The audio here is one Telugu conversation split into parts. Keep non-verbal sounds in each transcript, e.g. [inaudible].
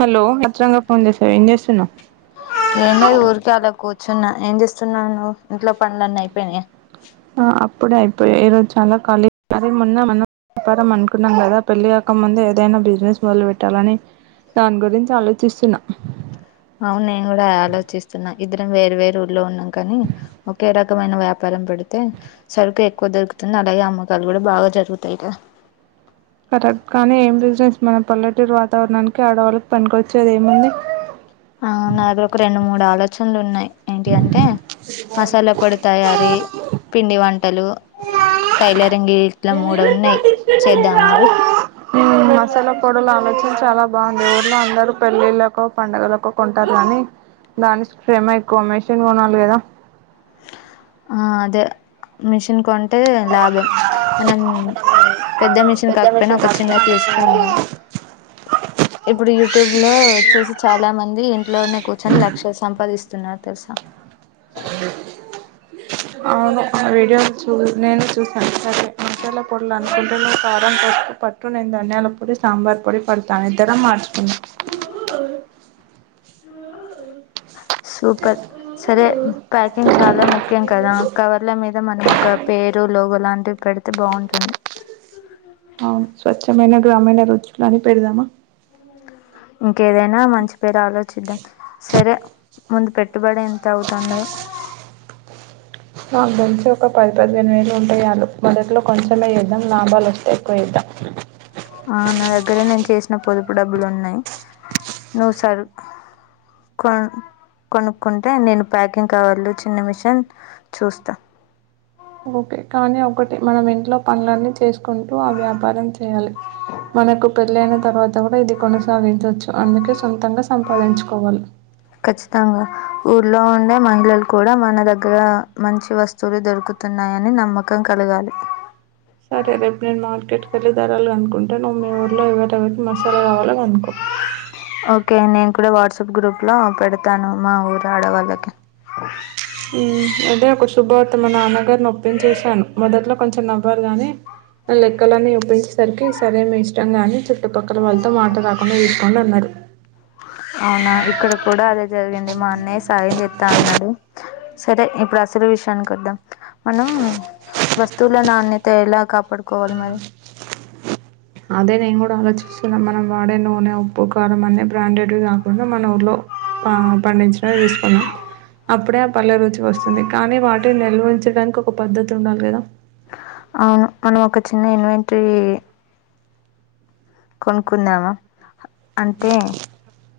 హలో అత్రరంగా ఫోన్ చేసావా ఏం చేస్తున్నావు న్నా ఏం చేస్తున్నా నువ్వు ఇంట్లో పనులన్నీ అయిపోయినాయి ఆ అప్పుడే అయిపోయాయి ఈరోజు చాలా ఖాళీ అది మొన్న మనం వ్యాపారం అనుకున్నాం కదా పెళ్ళి అవక ముంద ఏదైనా బిజినెస్ మొదలు పెట్టాలని దాని గురించి ఆలోచిస్తున్నా అవును నేను కూడా ఆలోచిస్తున్నా ఇద్దరం వేరు వేరు ఊళ్లో ఉన్నాం కానీ ఒకే రకమైన వ్యాపారం పెడితే సరుకు ఎక్కువ దొరుకుతుంది అలాగే అమ్మకాలు కూడా బాగా జరుగుతాయిగ కరెక్ట్ కానీ ఏం బిజినెస్ మన పల్లెటూరు వాతావరణానికి ఆడవాళ్ళకి పనికొచ్చే ఏది ఏముంది ఆ నా దగ్గర రెండు మూడు ఆలోచన చనాలు ఉన్నాయి ఏంటి అంటే మసాలా పొడి తయారీ పిండి వంటలు టైలరింగ్ ఇట్ల మూడు ఉన్నాయి చేద్దామా అవి ఉమ్, మసాలా పొడుల ఆలోచన చాలా బావుంది ఊర్లో అందరూ పె పెళ్ల్ళళ్ళలకు పండుగలకు కొంటారు కాని దాని శ్రమ ఎక్కు ఇంకో మిషిన్ కొనాలి కదా ఆ అదే మిషిన్ కొం అంటే లాభం మనం పెద్ద మిషన్ కాకపోయినా ఒక చిన్నది తీసుకున్దాం ఇప్పుడు యూట్యూబ్ లో వచ్చేసి చాలా మంది ఇంట్లోనే కూర్చొని లక్షలు సంపాదిస్త తున్నారు తెలుసా అలి అవును వీడియో నేను చూశాను మసాలా పొడిలు అనుకుంటే కారం పసుకు పట్టు నేను ధనియాల పొడి సాంబార్ పొడి పడతాను ఇద్దడం మార్చుకుద్దాం సూపర్ సరే ప్యాకింగ్ చాలా ముఖ్యం కద కవర్ల మీద మనం ఒక పేరు లోగో లాంటిది పెడితే బావుంటుంది అవును స్వచ్ఛమైన గ్రామీణ రుచులని పెడదామా ఇంకేదైనా మంచి పేరు ఆలోచిద్దాం సరే ముందు పెట్ పెట్టుబడి ఎంత అవుతుందో నాకు తెల్సి ఒక పది పదిహేను వేళలు ఉంటేయాళ మొదట్లో కొంచెమే చేద్దాం లాభాలు వస్తే ఎక్కువ చేద్దాం నా దగ్గరే నేను చేసిన పొదుపు డబ్బులు ఉన్నాయి నువ్వు సరు కొను కొనుక్కుంటే నేను ప్యాకింగ్ కావాాల చిన్న మిషన్ చూస్తా ఓకే కానీ ఒకటి మనం ఇంట్లో పనులన్నీ చేసు కుంటూ ఆ వ్యాపారం చేయాలి మనకు పెళ్ళ అయిన తర్వాత కూడా ఇది కొనసాగించవచ్చు అందుకే సొంతంగా సంపాదించుకోవాలి ఖచ్చితంగా ఊ లో ఉండే మహిళలు కూడా మన దగ్గర మంచి వస్తువులు దొరుకుతున్నాయని నమ్మకం కలగాలి సరే రేపు నేను మార్కెట్కి వెళ్ళి ధరాలి అనుకుంటే నువ్వు మీ ఊర్లో ఎవరిెవరికి మసాలా కావాలో అనుకో ఓకే నేను కూడా వాట్సాప్ గ్రూప్ లో పెడతాను మా ఊరు ఆడవాళ్ళకి అదే ఒక శుభార్త మా నాన్నగారి నొప్పిం చేసాను మొదట్లో కొంచెం నవ్వరు గాని అ లెక్కలనే ఉ పోయి సరికి ఈ సరే మీ ఇష్టం గాని ఇట్టు పక్కల వెళ్ళతో మాట రాకుండ చూసుకోండి అన్నారు అవునా ఇక్కడ కూడా అదే జరిగింది మా అన్నయ్య సాయం తెత్త అన్నడు సరే ఇప్పుడు అసలు విషయానికి కద్దాం మనం వస్తువుల నాణ్యత ఎలా కాపాడుకోవాలి మరి అదే నేన్ కూడ ఆలోచి అసలు మనం వాడే నూనె ఉప్పు కారం అనే బ్రాండెడ్ కాకుండా మన ఊళ్లో పండించ యూస్ పం అప్పుడే అప్పు పల్లె రుచి వస్తుంది కానీ వాటిని నిల్వించడానికి ఒక పద్ధతి ఉండాలి కదా అవును మనం ఒక చిన్న ఇన్వెంటరీ కొనుక్కుందామా అంటే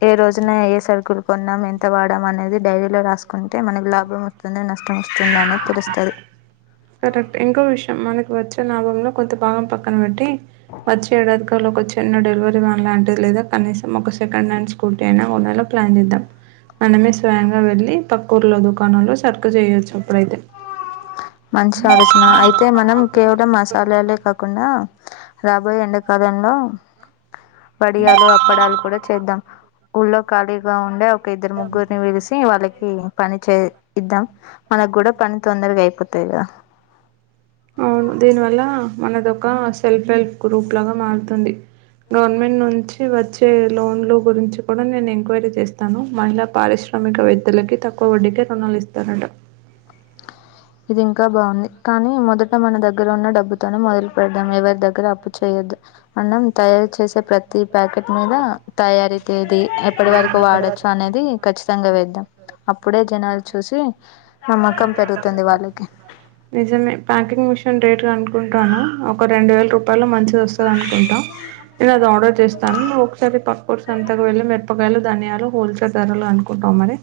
ఏ రోజున ఏ సరుకులు కొన్నాం ఎంత వాడాం అనేది డైరీలో రాసుకుంటే మనకి లాభం వస్తుంద నష్ట కరెక్ట్ ఎంగ విషయంం మనకు వచ్చ జనాభంలో కొంత భాగం పక్కన పెట్టి వచ్చే ఏడాదిగాలో ఒక చిన్న డెలివరీ వ్యాన్ లాంటిది లేదా కనీసం ఒక సెకండ్ హ్యాండ్ స్కూటీ అయినా కొండలో ప్లాన్ చేద్దాం మనమే స్వయంగా వెళ్ళి పక్కూర్లో దుకాణాల్లో సరుకు చేయవచ్చు అప్పుడైతే మంచి ఆలోచన అయితే మనం కేవలం మసాలాలే కాకుండా రాబోయే ఎండకాలంలో వడియాలు అప్పడాలు కూడా చేద్దాం ఊళ్ళ ఖాళీగా ఉండే ఇద్దరు ముగ్గురుని విరిసి వాళ్ళకి పని చే ఇద్దాం మనకు కూడా పని తొందరగా అయి [unintelligible] అవును దీని వల్ల మనదొక సెల్ఫ్ హెల్ప్ గ్రూప్ లాగా మారుతుంది గవర్నమెంట్ నుంచి వచ్చే మానదొక సెల్ఫ్ వెల్ గవర్నమెంట్ నుండి వచ్చే లోన్లు గురించి కూడా నేను ఎంక్వైరీ చేస్తాను మహిళ పారిశ్రామిక వేత్తలకు తక్కువ వడ్డీకే రుణాలు ఇస్తానట ఇది ఇంకా బాగుంది కానీ మొదట మన దగ్గర ఉన్న డబ్బుతోనే మొదలు పడదం ఎవరి దగ్గర అప్పు చేయొద్దు అన్నం తయారు చేసే ప్రతి ప్యాకెట్ మీద తయారీ ది ఎప్పటి వరకు వాడొచ్చు అనేది ఖచ్చితంగా వేద్దాం అప్పుడే జనాలు చూసి నమ్మకం కదూ నిజమే ప్యాకింగ్ మిషన్ రే అనుకుంటాను ఒక రెండు వేల రూపాయలు మంచి వస్తది అనుకుంట నేను అది ఆర్డర్ చేస్తాను నువ్ ఒకసారి పక్క కొర్ సంతకు వెళ్ళి మిరపకాయలు ధనియాలు హోల్సే ధరలు అనుకుంటాం మరి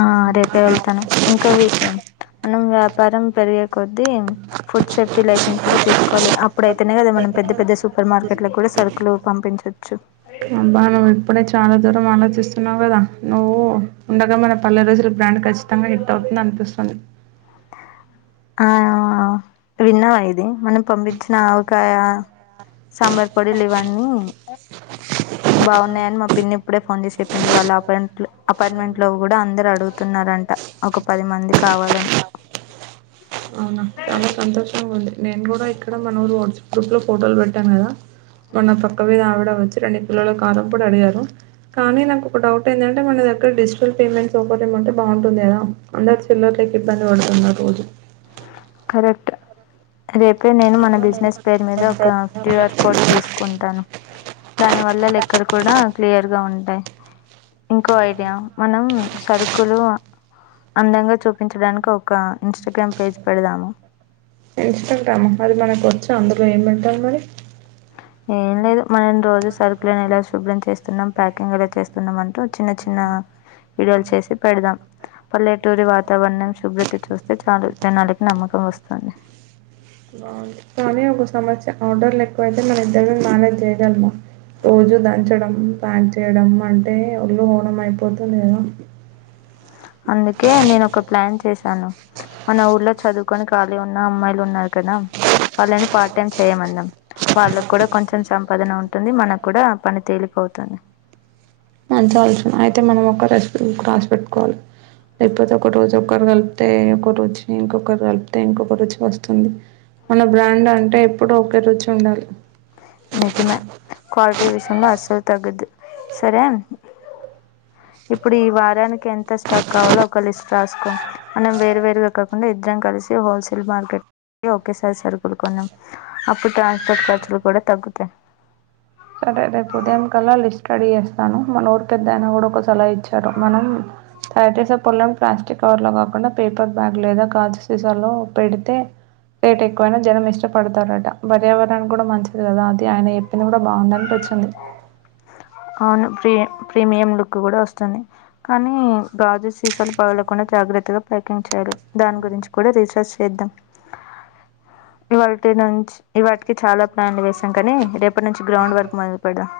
ఆ రేపే వెళ్తాను ఇంకో విషయం మనం వ్యాపారం పెరిగేకో ది ఫుడ్ సేఫ్టీ లైసెన్స్ కూడా తీసుకోవాలి అప్పుడైతేనే కదా మనం పెద్ద పెద్ద సూపర్ మార్కెట్ కూడా సరుకులు పంపించవచ్చు అబ్బా నువ్వు ఇప్పుడే చాలా దూరం ఆలోచిస్తున్నా కదా నువ్వు ఉండగా మన పల్లె ర బ్రాండ్ఖచ్చతంగా హిట్ అవుతుంది అనిపిస్తుంది ఆ విన్నావా ఇది మనం పంపించిన ఆవకాయ సాంబార్ పొడి ఏ లేెవాని బాగున్నాయండి మా పిన్ని ఇప్పుడే ఫోన్ చేసి చెప్పింది వాళ్ళ అపార్ట్మెంట్ లో కూడ అందరు అడుగుతున్నారంట ఒక పది మంది కావాలని అవునా చాలా సంతోషంగా ఉంది నేను కూడా ఇక్కడ మన ఊరు వాట్సాప్ గ్రూప్లో ఫోటోలు పెట్టాను కదా మొన్న పక్క వీధి ఆవిడ వచ్చి రెండు కిల్లో కారం కూడా అడిగారు కానీ నాకు ఒక డౌట్ ఏంటంటే మన దగ్గర డిజిటల్ పేమెంట్ సౌకర్యమ అంటే బాగుంటుంది కదా అందరు చిల్లర లేక ఇబ్బంది పడుతున్నారు రోజు [inaudible] కరెక్ట్ రేపే నేను మన బిజినెస్ పేరు మీద ఒక క్యూఆర్ కోడ్ తీసుకుంటాను దాని వల్ల లెక్కలు కూడా క్లియర్ గా ఉంటాయి ఇంకో ఐడియా మనం సరుకులు అందంగా చూపించడానికి ఒక ఇన్స్టాగ్రామ్ పేజ్ పెడదాము ఇన్స్టాగ్రమ్ ఆ అది మనకోచ్ అందులో ఎం పెట్టాలి మరి ఏం లేదు మనం రోజు సరుకులను ఎలా శుభ్రం చేస్తున్నాం ప్యాకింగ్ ఎలా చేస్ తున్నామంటూ చిన్న చిన్న వీడియోలు చేసి పెడదాం పల్లె ట్టూరి వాతావరణం శుభ్రత చూస్తే చాలు జనాలకి నమ్మకం వస్తది బావుంది. కానీ ఒక సమస్య ఆర్డర్లు ఎక్కువైతే మనం ఇద్దరము మ్యనేజ్ చేయగలమా రోజు దంచడం ప్యాక్ చేయడం అంటే ఒళ్ళు ఊనం అయిపోతుంది కదా అందుకే నేనొక ప్లాన్ చేశాను మన ఊర్లో చదువుకొని ఖాళీ ఉన్న అమ్మాయిలు ఉన్నారు కదా వాళ్ళని పార్ట్ టైమ్ చేయమందాం వాళ్ళకి కూడా కొంచెం సంపాదన ఉంటుంది మనకు కూడా పని తేలికవుతుంది మంచి ఆలోచన అయితే మనం ఒక రెస్ రాసి పెట్టుకోవాలి లేకపోతే ఒక రోజు ఒక్కరు కలిపితే ఒక రుచి ఇంకొకరు కలిపితే ఇంకొక రుచి వస్తుంది మన బ్రాండ్ అంటే ఎప్పుడు ఒకే రుచి ఉండాలి నిజమే క్వాలిటీ విషయంలో అసలు తగ్గద్దు సరే ఇప్పుడు ఈ వారానికి ఎంత స్టాక్ కావాలో ఒక లిస్ట్ రాసుకో మనం వేరువేరుగా కాకుండా ఇద్దరం కలిసి హోల్సేల్ మార్కెట్కి ఒకేసారి సరుకులుకొందాం అప్పుడు ట్రాన్స్పోర్ట్ ఖర్చులు కూడా తగ్గుతాయి సరే రేపు ఉదయం కల్లా లిస్ట్ రడీ చేస్తాను మన ఊరు పెద్ద ఆయన కూడా ఒక సలహా ఇచ్చారు మనం తయారు చేసే పొలం ప్లాస్టిక్ కవర్ లో కాకుండా పేపర్ బ్యాగ్ లేదా కాజు సీసా లో పెడితే రేట్ ఎక్కువైనా జనం ఇష్టపడతారట పర్యావరణ కూడా మంచిది కదా అది ఆయన చెప్పింది కూడా బాగుందనిపించింది అవును ప్రీ ప్రీమియం లుక్ కూడా వస్తుంది కానీ గాజు సీసలు పగలకుండా జాగ్రత్తగా ప్యాకింగ్ చేయాలి దాని గురించి కూడా రీచార్జ్ చేద్దాం ఇవాల్టి నుంచి ఇవాటికి చాలా ప్లాన్లు వేసాం కానీ రేపటి నుంచి గ్రౌండ్ వరకు మొదలుపెడుదాం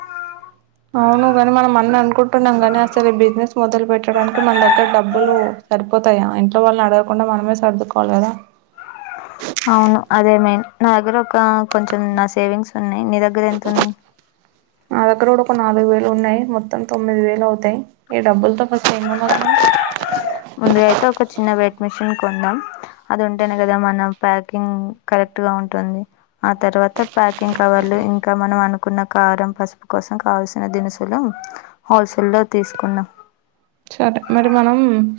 అవును గని మనం అన్న అనుకుంటున్నాం కాని అసలు ఈ బిజినెస్ మొదలు పెట్టడానికి మన దగ్గర డబ్బులు సరిపోతాయా ఇంట్లో వాళ్ళని అడగకుండా మనమే సర్దుకోవాలి కదా అవును అదే మెయిన్ నాదగ్గర ఒక కొంచెం నా సేవింగ్స్ ఉన్నాయి నీ దగ్గర ఎంతున్నాయి నా దగ్గర కూడా ఒక నాలుగు వేలు ఉన్నాయి మొత్తం తొమ్మిది వేలు అవుతాయి ఈ డబ్బులతో ఫస్ట్ ఎం కొనాలి మనం ముందుగా అయితే ఒక చిన్న వెయిట్ మిషిన్ కొందాం అది ఉంటేనే కదా మనం ప్యాకింగ్ కరెక్టుగా ఉంటుంది ఆ తర్వాత ప్యాకింగ్ కవర్లు ఇంకా మనం అనుకున్న కారం పసుపు కోసం కావల్సిన దినుసులు హోల్సేల్ లో తీసుకుందాం సరే మరి మనం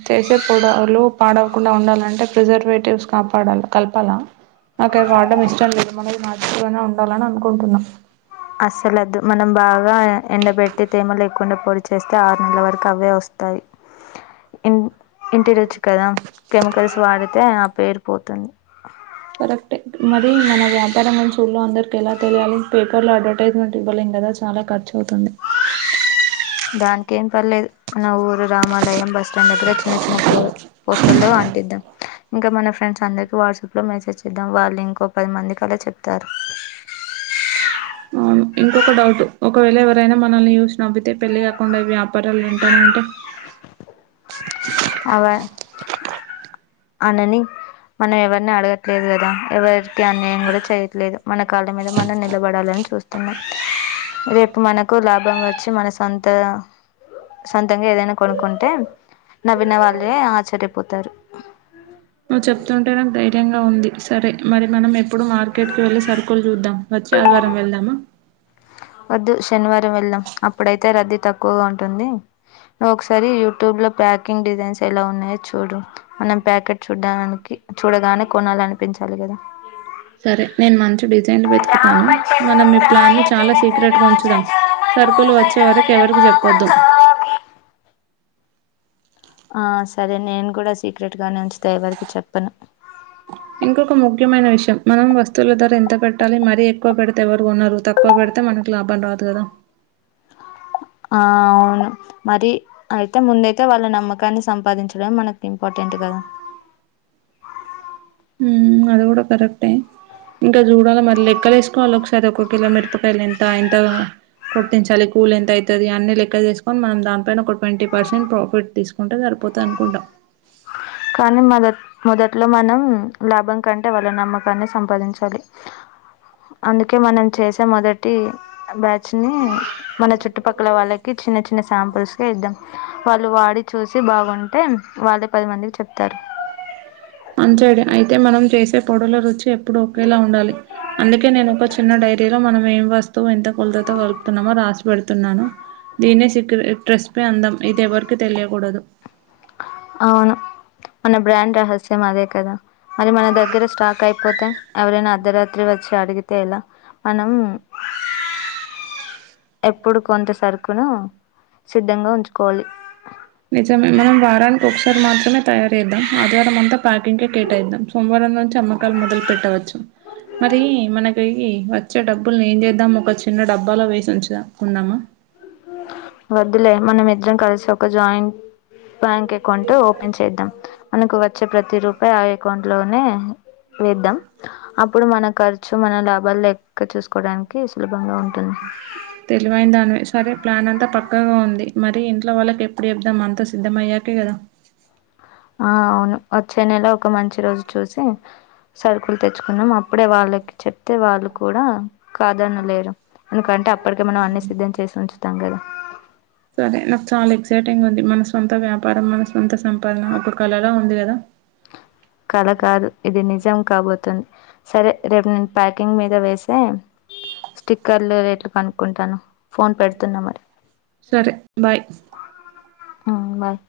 చేసే పొడలు పాడవకుండా ఉండాలంటే ప్రిజర్వేటివ్స్ కాపాడాల కలపాలా నాకవి వాడం ఇష్టం లేదు మనది నార్చురల్ గానే ఉండాలని అనుకుంటున్నా అస్సలోదు మనం బాగా ఎండబెట్టి తేమలేకుండా పొడి చేస్తే ఆరు నెలల వరకు అవే వస్తాయి ఇన్ ఇంటిరుచి కదా కెమికల్స్ వాడితే ఆ పేరు పోతుంది కరెక్టే ఏ మరి మన వ్యాపారంలో చూడలో అందరికి ఎలా తెలియాలి పేపర్లో అడ్వర్టైజ్మెంట్ ఇవ్వలేం కదా చాలా ఖర్చు అవుతుంది దాని కెన్ పర్లేదు మన ఊరు రామాలయం బస్ స్టాండ్ దగ్గర చిన్న చిన్న పో పోస్టర్లు అంటిద్దాం ఇంకా మన ఫ్రెండ్స్ అందరికి వాట్సాప్ లో మెసేజ్ చేద్దాం వాళ్ళు ఇంకో పది మందికలా చెప్తారు అవును ఇంకొక డౌట్ ఒకవేళ ఎవరైనా మనల్ని చూసి నవ్వితే పెళ్ళి కాకుండా వ్యాపారాలు ఏంటనంటే అవ అనని మనం ఎవరిని అడగట్లేదు కదా ఎవరికి అన్యాయం కూడా చేయట్లేదు మన కాళ్ళ మీద మనం నిలబడాలని చూస్తున్నాం రేపు మనకు లాభంగా వచ్చి మన సొంత సొంతంగా ఏదైనా కొనుకుంటే నవ్వన వాళ్ళే ఆశ్చర్యపోతారు నువ్వు చెప్తుంటే నాకు ధైర్యంగా ఉంది సరే మరి మనం ఎప్పుడు మార్కెట్కి వెళ్ళి సరుకులు చూద్దాం వచ్చే ఆదివారం వెళ్దామా వద్దు శనివారం వెళ్దాం అప్పుడైతే రద్దీ తక్కువగా ఉంటుంది నువ్వుఒక్కసారి యూట్యూబ్ లో ప్యాకింగ్ డిజైన్స్ ఎలా ఉన్నాయో చూడు మనం ప్యాకెట్ చూడడానికి చూడగానే కొనాలనిపించాలి కదా సరే నేను మంచి డిజైన్లు వెతుకుతాను మనం మీ రామచంద్రాయ ప్లాన్ని చ చాలా సీక్రెట్గా ఉంచుదాం సరుకులు వచ్చే వరకు జనకరాజామనోహరాయ ఎవరికి చెప్పొద్దు మామకామి ఆ సరే నేను కూడా సీక్రెట్ గానే ఉంచ ఇంకొక ముఖ్యమైన విషయం మనం వస్తువుల ధర ఎంత పెట్టాలి మరీ ఎక్కువ పెడితే ఎవరు కొనరు తక్కువ పెడితే మనకు లాభం రాదు కదా ఆ అవును మరి అయితే ముందైతే వాళ్ళ నమ్మకాన్ని సంపాదించడం మనకి ఇంపార్టెంట్ గదా ఉమ్ అది కూడా కరెక్ట్ ఏ ఇంకా జూడాల మరలే లేక పోతే లెక్కలేసుకొని ఒకసారి ఒక కిలో మిరపకాయలు ఎంత ఎంత కొట్టించాలి కూలి ఎంత అవుతుంది అన్నీ లెక్క చేసుకొని మనం దానిపైన ఒక ట్వంటీ పర్సెంట్ ప్రాఫిట్ తీసుకుంటే సరిపోతుంది అనుకుంటా కానీ మొద మొదట్లో మనం లాభం కంటే వాళ్లనమ్మకాన్ని సంపాదించాలి ఆ అందుకే మనం చేసే మొదటి బ్యా మన చుట్టుపక్కల వాళ్ళకి చిన్న చి శాంపిల్స్ ఇద్దాం వాళ్లు వాడి చూస్తే బాగుంటే వాళ్లే పదిమందికి చెప్తా చెప్తారు మంచోడు అయితే మనం చేసే పొడుల రుచి ఎప్పుడు ఒకేలా ఉండాలి అందుకే నేను ఒక చిన్న డైరీలో మనం ఏం వస్తువు ఎంత కులతతో కలుపుతున్నామో రాసి పెెడుతున్నాను దీన్ని సీక్రెట్ రెసిపీ అందాం ఇది ఎవరికి తెలియకూడదు అవును మన బ్రాండ్ రహస్యం అదే కదా మరి మన దగ్గర స్టాక్ అయిపోతే ఎవరైనా అర్ధరాత్రి వచ్చి అడిగితే ఇలా మనం ఎప్పుడు కొంత సరుకును సిద్ధంగా ఉంచుకోవాలి నిజమే మనం వారానీకి కొసారి మాత్రమే తయారు చేద్దాం ఆదివారం అంతా ప్యాకింగ్ కి కేటాయిద్దాం సోమవారం నుంచి చమ్మకాలు మొదలు పెట్టవచ్చు మరి మనకి వచ్చే డబ్బుల్ని ఏం చేద్దాం ఒక చిన్న డబ్బాలో వేసి ఉంచుకుందమా వద్దులే మనమిద్దరం కలిసి ఒక జాయింట్ బ్యాంక్ అకౌంట్ ఓపెన్ చేద్దాం మనకు వచ్చే ప్రతి రూపాయి ఆ అకౌంట్ లోనే వేద్దాం అప్పుడు మన ఖర్చు మన లాభాలు లెక్క చూసుకోవడానికి సులభంగా ఉంటుంది తెలివైన దానివే సరే ప్లాన్ అంతా పక్కాగా ఉంది మరి ఇంట్లో వాళ్ళకి ఎప్పుడు చెప్దాం అంతా సిద్ధం అయ్యాకే కదా ఆ అవును వచ్చే నెల ఒక మంచి రోజు చూసి సరుకులు తెచ్చుకున్నాం అప్పుడే వాళ్ళకి చెప్తే వాళ్ళు కూడా కాదనలేరు ఎందుకంటే అప్పటికే మనం అన్ని సిద్ధం చేసి ఉంచు తగద సరే నాకు చాలా ఎక్సైటింగ్ మన సొంత వ్యాపారం మన సొంత సంపాదన ఒక కళలా ఉంది కదా కల కాదు ఇది నిజం కాబోతుంది సరే రేపు నేను ప్యాక్ గ్ మీద వేసే స్టిక్కర్లు రేట్లు కనుక్కుంటాను ఫోన్ పెడుతున్నా మరి సరే బాయ్ హు బాయ్